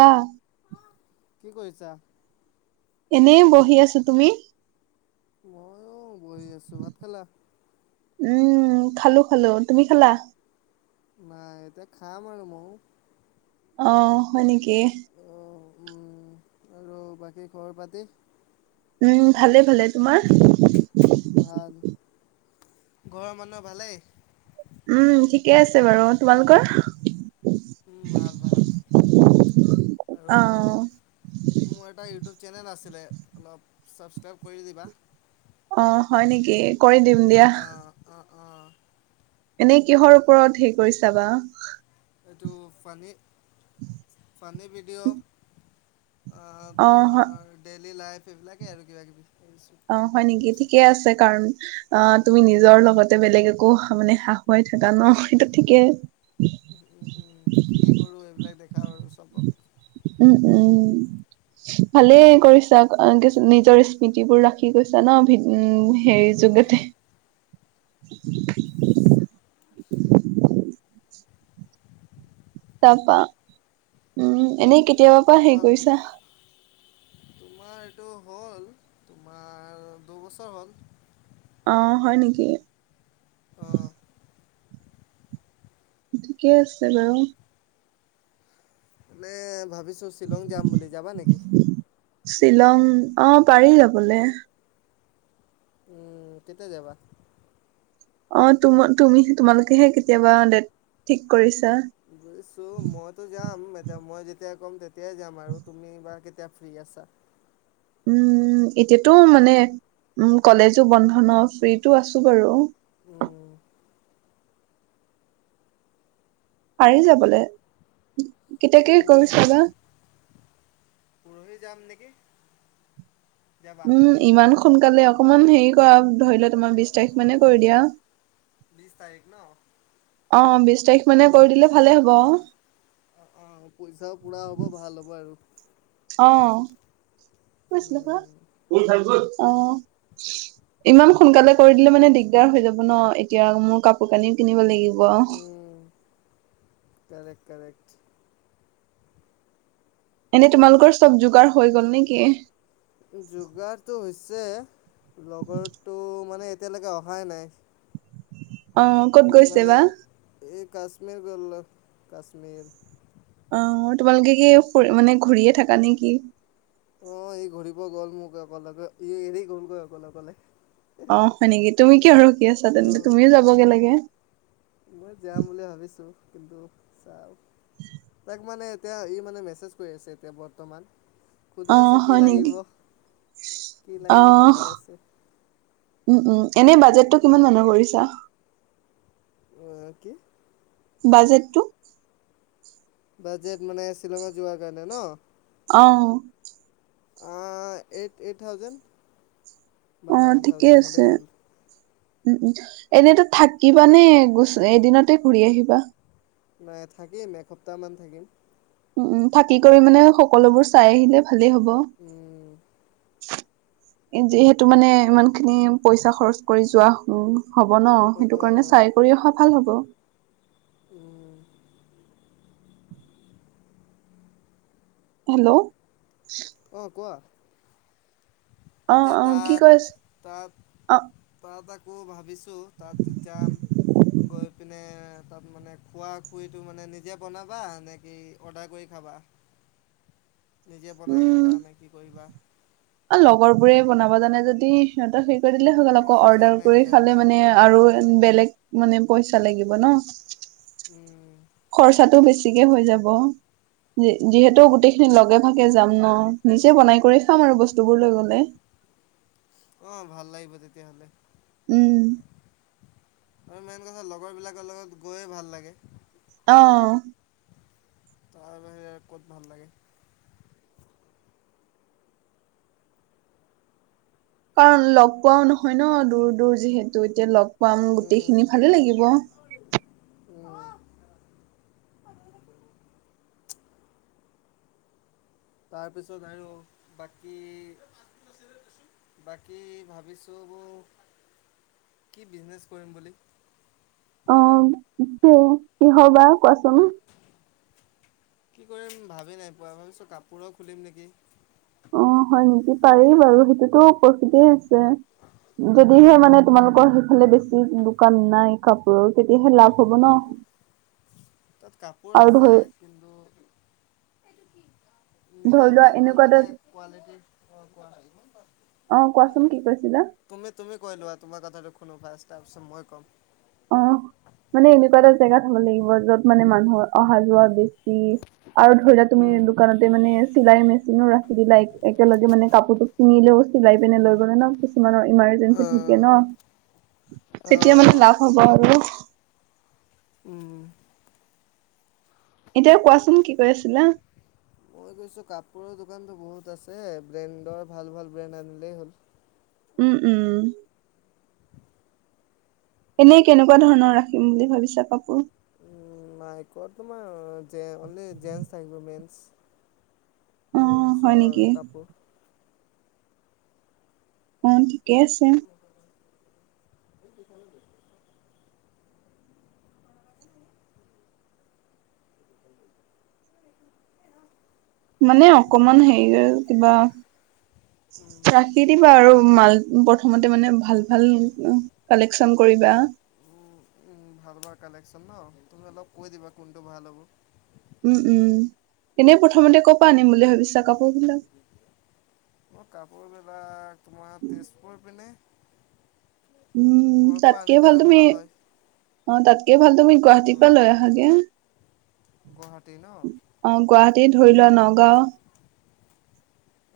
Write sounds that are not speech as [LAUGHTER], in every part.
অ। কি কৰিছা? এনেই বহি আছো তুমি মইয়ো বহি আছো ভাত খালা। উম খালো খালো তুমি খালা নাই এতিয়া খাম আও ময়ো অ হয় নেকি অ উম আৰু বাকী ঘৰ পাতি উম ভালে ভালে তোমাৰ ভাল ঘৰৰ মানুহ ভালেই উম ঠিকে আছে বাৰু তোমালোকৰ উম ভাল ভাল আৰু অ মোৰ এটা ইউটিউব চেনেল আছিলে অলপ ছাবস্ক্ৰাইব কৰি দিবা অ হয় নিকি কৰি দিম দিয়া। অ' অ' অ' এনেই কিহৰ ওপৰত হেৰি কৰিছা বা। এইটো ফানী ফানী ভিডিঅ' অ তোমাৰ ডেইলি লাইফ এইবিলাকে আৰু কিবা কিবি। অ হয় নিকি ঠিকে আছে কাৰণ অ তুমি নিজৰ লগত বেলেগ একো মানে হাহুৱাই থাকা ন সেইটো ঠিকেই। উম উম কি কি কৰো এইবিলাক দেখাও আৰু চবক। উম উম ভালেই উম, কৰিছা কিছু নিজৰ স্মিতিবোৰ ৰাখি গৈছা ন উম হেৰি অ' যোগেতে। [UNINTELLIGIBLE] [INAUDIBLE] তাপা উম এনেই কেতিয়াবা পা হেৰি তাৰপৰা কৰিছা? তোমাৰ এইটো হ'ল, তোমাৰ দুবছৰ হ'ল। অহ হয় নেকি। অ'। ঠিকে আছে বাৰু। মানে ভাবিছো শ্বিলং যাম বুলি, যাবা নেকি? শ্বিলং অ পাৰি যাবলে। উম কেতিয়া যাবা? অ তুম তুমি তোমালোকেহে কেতিয়াবা ডেট ঠিক কৰিছ- বুজিছো মইতো যাম এ- টিয়া মই যেতিয়া ক'ম তেতিয়াই যাম আৰু তুমি বা কেতিয়া ফ্ৰী আছা। উম এতিয়াতো মানে উ কলেজো বন্ধ ন ফ্ৰীটো আছো বাৰু। উম। পাৰি যাবলে কেতিয়াকে উম, কৰিছা বা হি যাম নেকি? যাবা? উম ইমান সোনকালে অকমান হেৰি কৰা ধৰি ল তোমাৰ অ', বিশ অ', তাৰিখ অ', মানে অ', কৰি দিয়া। বিছ তাৰিখ ন? অ বিশ তাৰিখ মানে কৰি দিলে ভালে হ'ব। [UNINTELLIGIBLE] অ পইচাও পুৰা হ'ব ভাল হ'ব আৰু। অ। [UNINTELLIGIBLE] উম, খুল খাই গ'ল। [INAUDIBLE] ইমান সোনকালে কৰি দিলে মানে দিগদাৰ হৈ যাব ন, এতিয়া মোৰ কাপোৰ কানি‌ কিনিব লাগিব- বহ। উম, কাৰেক্ট, কাৰেক্ট এনেই তোমালোকৰ চব যোগাৰ হৈ গল নেকি? যোগাৰটো হৈছ- ছে লগৰটো মানে এতিয়ালৈকে অহাই নাই। অ ক'ত ই গৈছে মানে বা? এই কাশ্মীৰ গল্ল কাশ্মীৰ। অ তোমালোকে কি মানে ঘূৰিয়ে থাকা নেকি? অ ই ঘূৰিব গ'ল মোক অকেলগে ই এৰি গলগৈ অকলে অকলে। অ হয় নেকি তুমি কিয় ৰখি আছা, তেন্তে তুমিও ত' যাবগে লাগে। দুখ চাওঁক। তাক মানে এতিয়া ই মানে মেছেজ কৰি আছে এতিয়া বৰ্তমান। সুধি অ আছে কি হয় নেকি? লাগিব, কি অ লাগিব সুধি আছে। উম উম এনেই বাজেটটো কিমান মানৰ কৰিছা? অ কি? বাজেটটো? বাজেট মানে শ্বিলঙত যোৱাৰ কাৰণে ন? অ। আ এইট এইট থাউজেণ্ড বা অ নাইন ঠিকে থাউজেণ্ড আছে হ'লেই হ'ল। উম উ এনেতো থাকিবা নে গুছ এদিনতে ঘূৰি আহিবা? নাই থাকিম এসপ্তাহ মান থাকিম। উম থাকি কৰি মানে সকলোবোৰ চাই আহিলে ভালেই হব। উম যিহেতু মানে ইমান খিনি পইচা খৰচ কৰি যোৱা হু- হ'ব ন অ' সেইটো কাৰণে অ' চাই কৰি সফাল হ'ব। উম। হেল্ল'। অ কোৱা? অ এতিয়া অ কি তাত কৈ আছে তাত অ তা তাক। আকৌ ভাবিছোঁ তাত যে যাম। গৈ পিনে তাত মানে খোৱা খুইতো মানে নিজে বনাবা নে কি অৰ্ডাৰ কৰি খাব- কোৱা? নিজে বনাই খাবা নে কি কৰিবা? লগৰবোৰে বনাব জানে যদি সিহঁত সে- কৈ দিলে হৈ গল আক অঁ অৰ্ডাৰ জানে কৰি খালে জানে মানে আৰু বেলেগ মানে পইচ- তা লাগিব ন, উম খৰচাটো বেছিকৈ হৈ যাব। যিহেতু উম গোটেইখিনি লগে ভাগে যাম ন, নিজে বনাই কৰি খাম উম আৰু বস্তুবোৰ লৈ গ'লে। অ ভাল লাগিব তেতিয়া হ'লে। উম। আৰু মেইন কথা লগৰ বিলাকৰ লগত গৈয়ে ভাল লাগে। অ। তাৰ বাহিৰে ক'ত ভাল লাগে। কাৰণ লগ পোৱাও নহয় ন, দূৰ দূৰ যিহেতু এতিয়া লগ পাম গোটেইখিনি ভালেই লাগিব। উ। তাৰপিছত আৰু বাকী। বাকী ভাবিছোঁ বও কি বিজনেচ কৰিম বুলি। ইটো কি হয় বাৰু কোৱাচোন? কি কৰিম ভাবি নাই পোৱা ভাবিছোঁ কাপোৰৰ খুলিম নেকি? অ হয় নেকি পাৰি বাৰু সেইটোতো পৰিখিতে হৈছে। যদিহে মানে তোমালোকৰ সেইফালে বেছি দোকান নাই কাপোৰ তেতিয়াহে লাভ হ'ব ন। তাত কাপোৰ আৰু আছে ধৰি কিন্তু নিজে ধৰি লোৱা ভাল ভাল এনেকুৱা এটা মানে কোৱালিটি কোৱা অ কোৱা কোৱাচোন কি কৈছিলা? তুমি তুমি কৈ লোৱা তোমাৰ কথাটো শুনো ফাৰ্ষ্ট তাৰ তাৰ পাছত ম ই কম। অ', মানে এনেকুৱা এটা জেগাত হব লাগিব যত মানে মানুহৰ অহা যোৱা বেছ- কি আৰু ধৰি লোৱা তুমি দোকানতে মানে চিলাই মেচ- চিনো ৰাখি দিলা একে একেলগে মানে কাপোৰ তোক কিনিলেও চিলাই পিনে লৈ গ'লে ন কিছুমানৰ ইমাৰ জেনচি থাকে আহ যেতিয়া মানে আহ লাভ হ'ব আৰু হ। উম এতিয়া কোৱাচোন কি কৈ আছিলা? মই গৈছো কাপোৰৰ দোকানতো বহুত আছে, ব্ৰেণ্ডৰ ভাল ভাল ব্ৰেণ্ড আনিলেই হ'ল। উম উম। এনেই কেনেকুৱা ধৰণৰ ৰাখিম বুলি ভাবিছা কাপোৰ। উম নাই ক তোমাৰ যে মানে যেনচ থাকিব মেনচ। অ হয় জেমছৰ নেকি কাপোৰ। অন থিকে আছে। [UNINTELLIGIBLE] মানে অকমান হেৰি কিবা ৰাখি দিবা আৰু মাল প্ৰথমতে মানে ভাল ভাল কালেকচন কৰিবা। উ ভাল হোৱা কালেকচন ন তুমি অলপ কৈ দিবা কোনটো ভাল হ'ব। উম উম এনেই প্ৰথমতে ক' পা আনিম বুলি ভাবিছা কাপোৰ বিলাক? মই কাপোৰবিলাক তোমাৰ তেজপুৰ পিনে। উম ক'ৰ পৰা তাতকে আনিলে ভাল তুমি, হয়। অ তাত কে ভাল তুমি গুৱাহাটীৰ পৰা অঁ লৈ আহাগে। অ গুৱাহাটী ন গুৱাহাটী ধৰি লোৱা নগাঁও।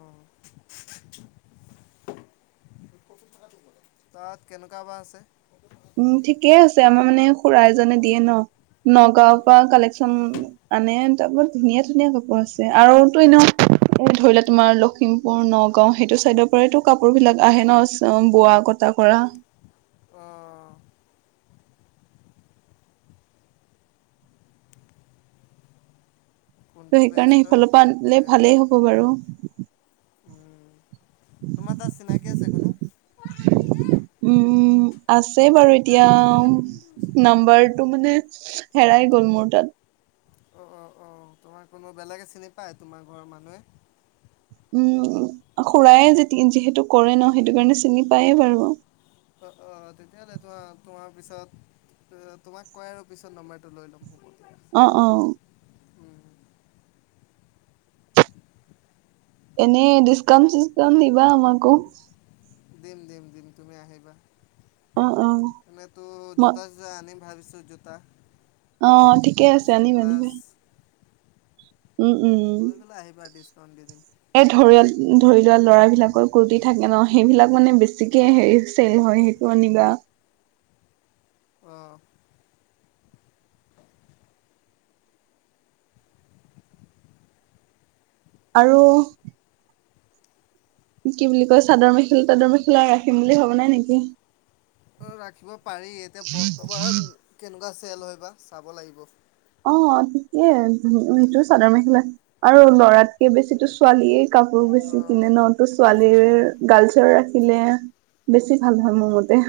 অ। তাত কেনেকুৱা বা আছে? উম ঠিকেই আছে আমাৰ মানে খোৰা এজনে দিয়ে ন নগাঁওৰ পৰা কালেকচন আনে। তাত বৰ ধুনীয়া ধুনীয়া কাপোৰ আছে আৰুতো এনে ধৰিলোৱা তোমাৰ লখিমপুৰ, নগাও সেইটো চাইদৰ পৰাইতো কাপোৰ বিলাক আহে ন বোৱা কটা কৰা। অ। ত' কোনটো সেইকাৰণে বেষ্ট হয় সিফালৰ পৰা তোক আনিলে ক'লেই হ'ল। ভালেই হ'ব বাৰু। তোমাৰ তাত চিনাকি আছে কোনো? খোৱা শান্তি নাই? উম, আছে বাৰু এতিয়া নাম্বাৰটো মানে হেৰাই গ'ল মোৰ তাত। অ অ অ তোমাৰ কোনো বেলেগে চিনি পায় তোমাৰ ঘৰৰ মানুহে? উম খুৰায়ে যে যিহেতু কৰে ন সেইটো কাৰণে চিনি পায়ে বাৰু। অ অ তেতিয়াহলে তোমাৰ তোমাৰ পিছত তোমাক কয় আৰু পিছত নম্বাৰটো লৈ ল'ম হ'ব। দিয়া অ অ। উম এনে ডিসকাউণ্ট চিচকাণ্ট দিবা আমাকো। দিম দিম দিম তুমি আহিবা অ', অ', এনেই তো ম জোতা চোতা আনিম ভাবিছ- ছু জোতা। অ ঠিকে জোতা আছে আনিম ছানগ্লাছ আনিমে। উম লৈ পেলাই আহিবা ডিছকাউণ্ট দি দিম উম এই ধৰিয়াল ধৰি লোৱা লৰা বিলাকৰ কুৰ্তি থাকে ন সেইবিলাক মানে বেছিকে হেৰি চেল হয় সেইটো আনিবা। অহ। আৰু কি বুলি কয় চাদৰ মেখেলা তাদৰ মেখেলা ৰাখিম বুলি ভাবা নাই নেকি? অ ৰাখিব পাৰি এতিয়া বৰ্তমান কেনেকুৱা চেল হয় বা চাব লাগিব। অ ঠিকে সেইটো চাদৰ মেখেলা আৰু লৰাতকে বেছিটো ছোৱালীয়ে কা- কাপোৰ বেছি অঁ কিনে ন তো ছোৱালীৰ গাৰ্লছৰ ৰাখিলে বেছি ভাল হয় মোৰ মতে।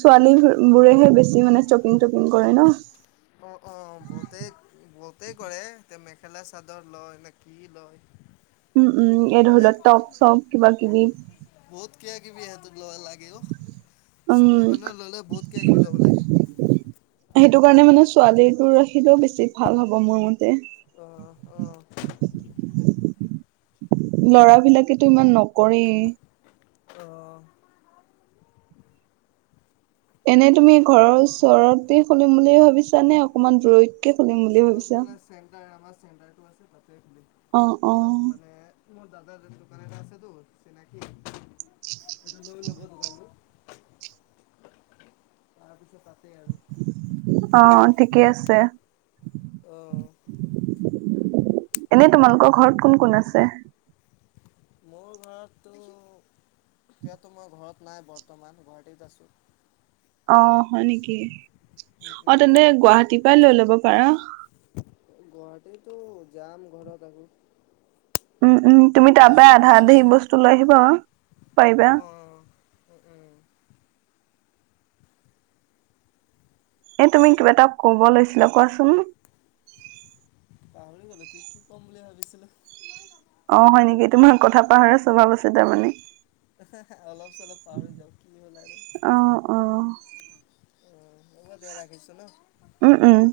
ছোৱালী অ'কে বোৰেহে বেছি মানে চপিং টকিং কৰে ন। অ বহুতেই বহুতেই কৰে এ মেখেলা চাদৰ লয় নে কি লয়। উম উম এ ধৰি মানে ল টপ চপ কিবা কিবি। কে কিবি সেত লয় লাগেও উম ছোৱালী মানুহ ললে বহুত কিবা কিবি ল'ব লাগে। সেইটো কাৰণে মানে ছোৱালী বোৰৰ ৰাখিলেও বেছি ভাল হব মোৰ মতে। অহ অহ। ল'ৰা বিলাকেতো ইমান নকৰে। অ এনে তুমি ঘৰৰ ল'ৰা ওচৰতে খুলিম বুলি ভাবিছা নে অকনমান দূৰৈত খুলিম বুলি ভাবিছ- অলপ মানে চেণ্টাৰ আমাৰ চেণ্টাৰটো আছে তাত খুলিম অ অ তাত মানে। মোৰ দাদাৰ দোকান এটা আছেতো চিনাকি সেইটো লৈ ল'ব দোকানটো। তাৰপিছত তাতে আৰু। অ ঠিকেই আছে। অহ। এনে তোমালোকৰ ঘৰত কোন কোন আছে? মোৰ ঘৰতটো- এতিয়াতো মই ঘৰত নাই বৰ্তমান গুৱাহাটীত আছোঁ। অ হয় নেকি অ তেন্তে গুৱাহাটীৰ পৰা লৈ লব পাৰা। গুৱাহাটীতো যাম ঘৰত আকৌ। উম উম তুমি তাৰ গৈ পৰাই আধা গৈ আধি লৈ সি বস্তু লৈ আহিবা। অ পাৰিবা অ উম উম এ তুমি কিবা এটা কব লৈছিলা কোৱাচোন? পাহৰি গ'লো কি কি ক'ম বুলি ভাবিছিলোঁ অ হয় নেকি তোমাৰ কথা পাহৰা স্বভাৱ আছে তাৰমানে। অলপ চলপ পাহৰি যাও কি হ'ল আৰু। অ হব দিয়া ৰাখিছো ন। উম উম।